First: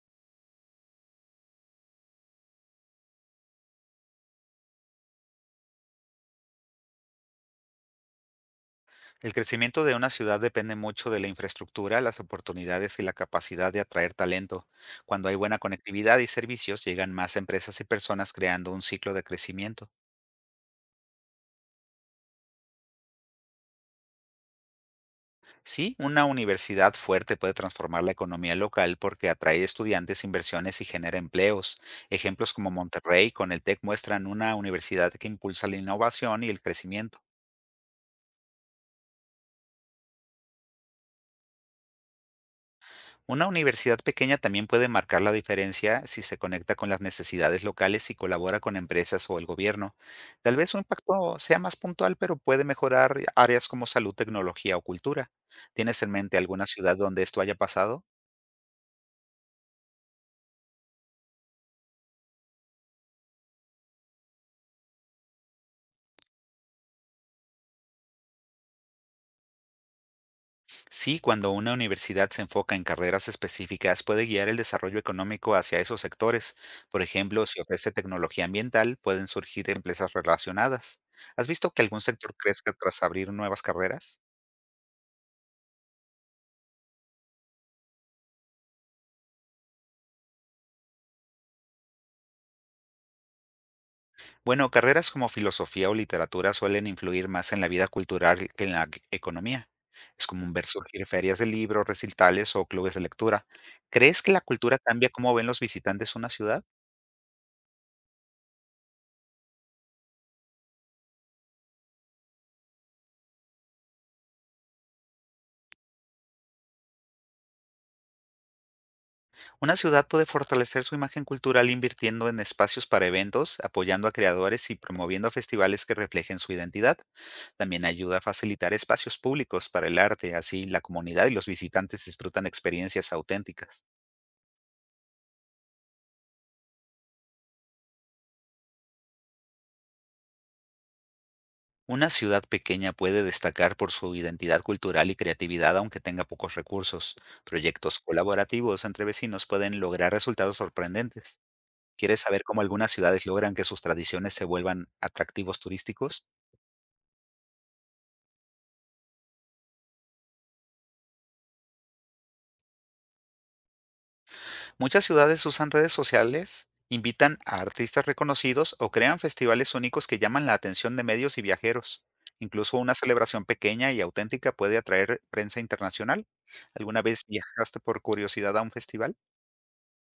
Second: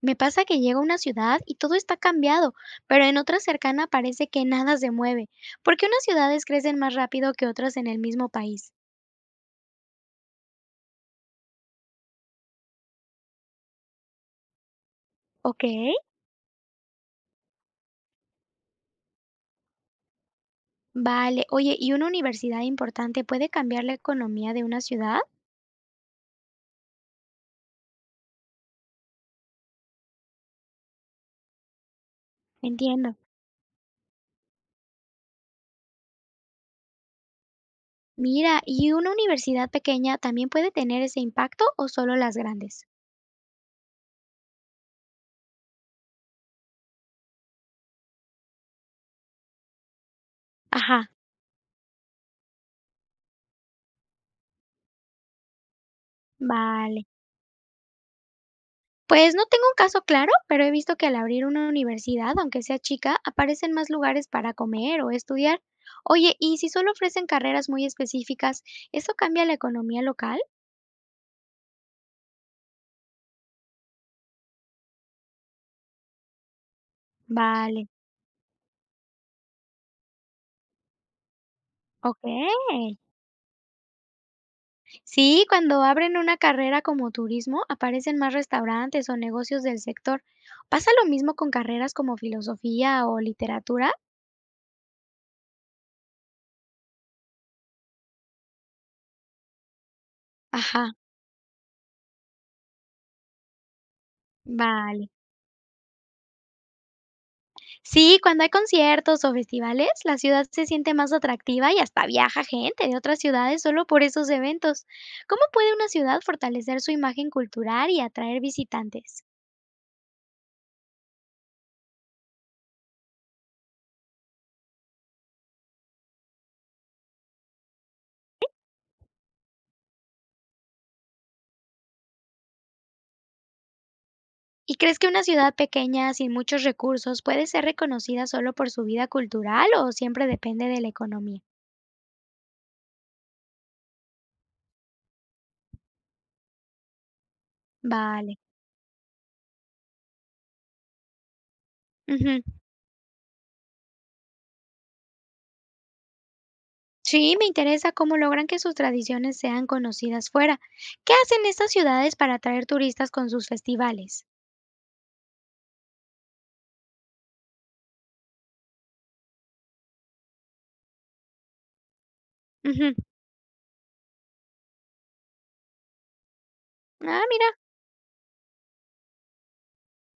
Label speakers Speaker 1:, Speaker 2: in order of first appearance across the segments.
Speaker 1: Me pasa que llego a una ciudad y todo está cambiado, pero en otra cercana parece que nada se mueve. ¿Por qué unas ciudades crecen más rápido que otras en el mismo país?
Speaker 2: El crecimiento de una ciudad depende mucho de la infraestructura, las oportunidades y la capacidad de atraer talento. Cuando hay buena
Speaker 1: Ok,
Speaker 2: conectividad y servicios, llegan más empresas y personas creando un ciclo de crecimiento.
Speaker 1: vale. Oye, ¿y una universidad importante puede cambiar la economía de una ciudad?
Speaker 2: Sí, una universidad fuerte puede transformar la economía local porque atrae estudiantes, inversiones y genera empleos. Ejemplos como
Speaker 1: Entiendo.
Speaker 2: Monterrey con el TEC muestran una universidad que impulsa la innovación y el crecimiento.
Speaker 1: Mira, ¿y una universidad pequeña también puede tener ese impacto o solo las grandes?
Speaker 2: Una universidad pequeña también puede marcar la diferencia si se conecta con las necesidades locales y colabora con empresas o el gobierno. Tal vez su
Speaker 1: Ajá,
Speaker 2: impacto sea más puntual, pero puede mejorar áreas como salud, tecnología o cultura. ¿Tienes en mente alguna ciudad
Speaker 1: vale.
Speaker 2: donde esto haya pasado?
Speaker 1: Pues no tengo un caso claro, pero he visto que al abrir una universidad, aunque sea chica, aparecen más lugares para comer o estudiar. Oye, ¿y si solo ofrecen carreras muy específicas, eso cambia la economía local?
Speaker 2: Sí, cuando una universidad se enfoca en carreras específicas, puede guiar el desarrollo económico hacia esos sectores. Por ejemplo, si
Speaker 1: Vale,
Speaker 2: ofrece tecnología ambiental, pueden surgir empresas relacionadas. ¿Has visto que algún
Speaker 1: ok.
Speaker 2: sector crezca tras abrir nuevas carreras?
Speaker 1: Sí, cuando abren una carrera como turismo, aparecen más restaurantes o negocios del sector. ¿Pasa lo mismo con carreras como filosofía o literatura?
Speaker 2: Bueno, carreras como filosofía o literatura suelen influir más en la vida cultural que en la economía. Es común ver
Speaker 1: Ajá,
Speaker 2: surgir ferias de libros, recitales o clubes de lectura. ¿Crees que la cultura cambia
Speaker 1: vale.
Speaker 2: cómo ven los visitantes una ciudad?
Speaker 1: Sí, cuando hay conciertos o festivales, la ciudad se siente más atractiva y hasta viaja gente de otras ciudades solo por esos eventos. ¿Cómo puede una ciudad fortalecer su imagen cultural y atraer visitantes?
Speaker 2: Una ciudad puede fortalecer su imagen cultural invirtiendo en espacios para eventos, apoyando a creadores y promoviendo festivales que reflejen su identidad. También ayuda a facilitar espacios públicos para el arte, así la comunidad y los visitantes disfrutan experiencias auténticas.
Speaker 1: ¿Y crees que una ciudad pequeña sin muchos recursos puede ser reconocida solo por su vida cultural o siempre depende de la economía?
Speaker 2: Una ciudad pequeña puede destacar por su identidad cultural y creatividad aunque tenga pocos recursos. Proyectos
Speaker 1: Vale.
Speaker 2: colaborativos entre vecinos pueden lograr resultados sorprendentes. ¿Quieres
Speaker 1: Ujú.
Speaker 2: saber cómo algunas ciudades logran que sus tradiciones se vuelvan atractivos turísticos?
Speaker 1: Sí, me interesa cómo logran que sus tradiciones sean conocidas fuera. ¿Qué hacen estas ciudades para atraer turistas con sus festivales?
Speaker 2: Muchas ciudades usan redes sociales, invitan a artistas reconocidos o crean festivales únicos que llaman la atención de medios y viajeros. Incluso una
Speaker 1: Ujú.
Speaker 2: celebración pequeña y auténtica puede atraer prensa internacional. ¿Alguna
Speaker 1: Ah,
Speaker 2: vez
Speaker 1: mira.
Speaker 2: viajaste por curiosidad a un festival?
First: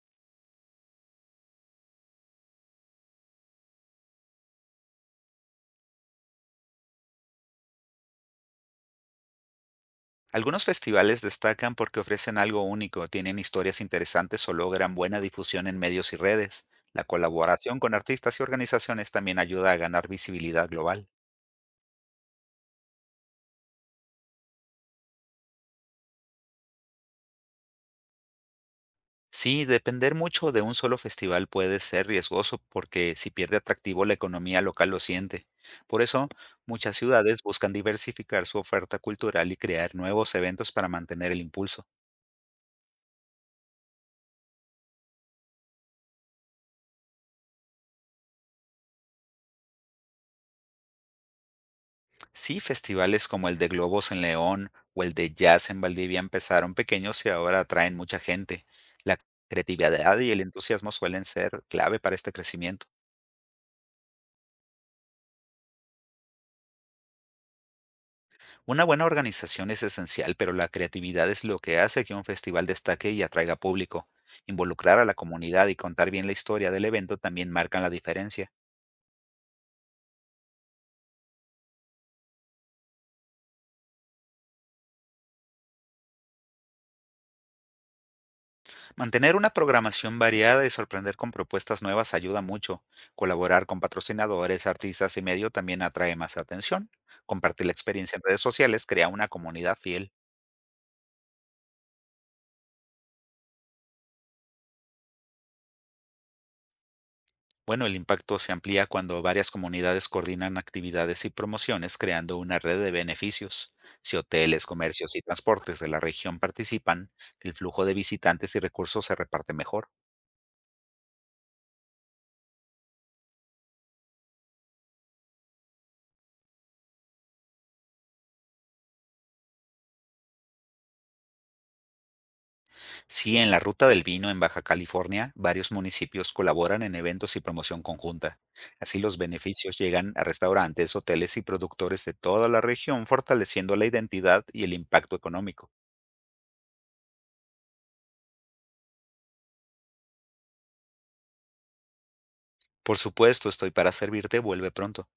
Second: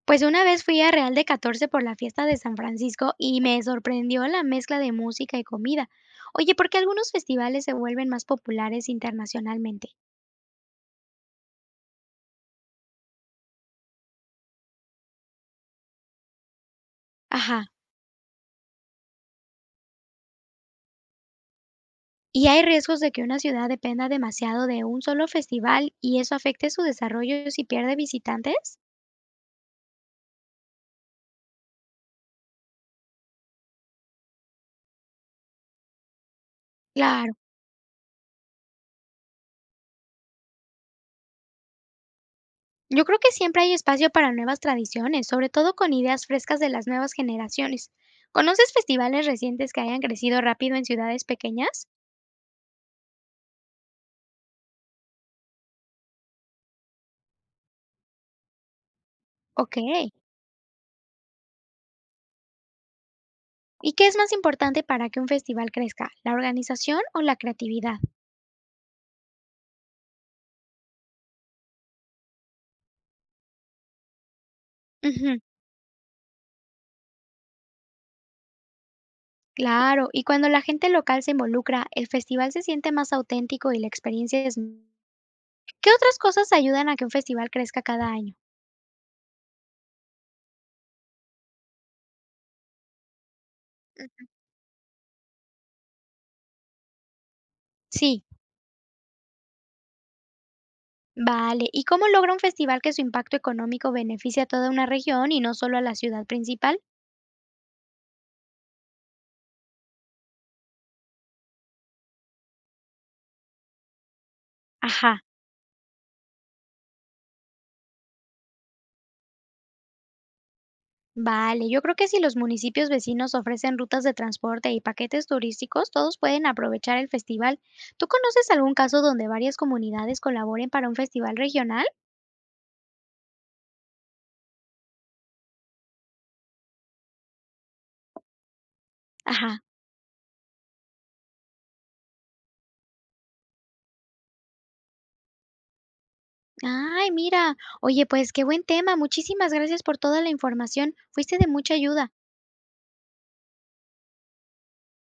Speaker 1: Pues una vez fui a Real de Catorce por la fiesta de San Francisco y me sorprendió la mezcla de música y comida. Oye, ¿por qué algunos festivales se vuelven más populares internacionalmente?
Speaker 2: Algunos festivales destacan porque ofrecen algo único, tienen historias interesantes o logran buena difusión en medios y redes. La
Speaker 1: Ajá.
Speaker 2: colaboración con artistas y organizaciones también ayuda a ganar visibilidad global.
Speaker 1: ¿Y hay riesgos de que una ciudad dependa demasiado de un solo festival y eso afecte su desarrollo si pierde visitantes?
Speaker 2: Sí, depender mucho de un solo festival puede ser riesgoso porque si pierde atractivo la economía local lo siente. Por eso, muchas
Speaker 1: Claro.
Speaker 2: ciudades buscan diversificar su oferta cultural y crear nuevos eventos para mantener el impulso.
Speaker 1: Yo creo que siempre hay espacio para nuevas tradiciones, sobre todo con ideas frescas de las nuevas generaciones. ¿Conoces festivales recientes que hayan crecido rápido en ciudades pequeñas?
Speaker 2: Sí, festivales como el de Globos en León o el de Jazz en Valdivia empezaron pequeños y ahora atraen mucha gente. La
Speaker 1: Ok.
Speaker 2: creatividad y el entusiasmo suelen ser clave para este crecimiento.
Speaker 1: ¿Y qué es más importante para que un festival crezca, la organización o la creatividad?
Speaker 2: Una buena organización es esencial, pero la creatividad es lo que hace que un festival destaque y atraiga público. Involucrar a la
Speaker 1: Ujú,
Speaker 2: comunidad y contar bien la historia del evento también marcan la diferencia.
Speaker 1: claro, y cuando la gente local se involucra, el festival se siente más auténtico y la experiencia es. ¿Qué otras cosas ayudan a que un festival crezca cada año?
Speaker 2: Mantener una programación variada y sorprender con propuestas nuevas ayuda mucho. Colaborar con
Speaker 1: Mm,
Speaker 2: patrocinadores, artistas y medio también atrae más atención. Compartir la experiencia en
Speaker 1: sí,
Speaker 2: redes sociales crea una comunidad fiel.
Speaker 1: vale. ¿Y cómo logra un festival que su impacto económico beneficie a toda una región y no solo a la ciudad principal?
Speaker 2: Bueno, el impacto se amplía cuando varias comunidades coordinan actividades y promociones creando una red de beneficios. Si hoteles, comercios y
Speaker 1: Ajá.
Speaker 2: transportes de la región participan, el flujo de visitantes y recursos se reparte mejor.
Speaker 1: Vale, yo creo que si los municipios vecinos ofrecen rutas de transporte y paquetes turísticos, todos pueden aprovechar el festival. ¿Tú conoces algún caso donde varias comunidades colaboren para un festival regional?
Speaker 2: Sí, en la Ruta del Vino en Baja California, varios municipios colaboran en eventos y promoción conjunta. Así los
Speaker 1: Ajá.
Speaker 2: beneficios llegan a restaurantes, hoteles y productores de toda la región, fortaleciendo la identidad y el impacto económico.
Speaker 1: Ay, mira. Oye, pues qué buen tema. Muchísimas gracias por toda la información. Fuiste de mucha ayuda.
Speaker 2: Por supuesto, estoy para servirte, vuelve pronto.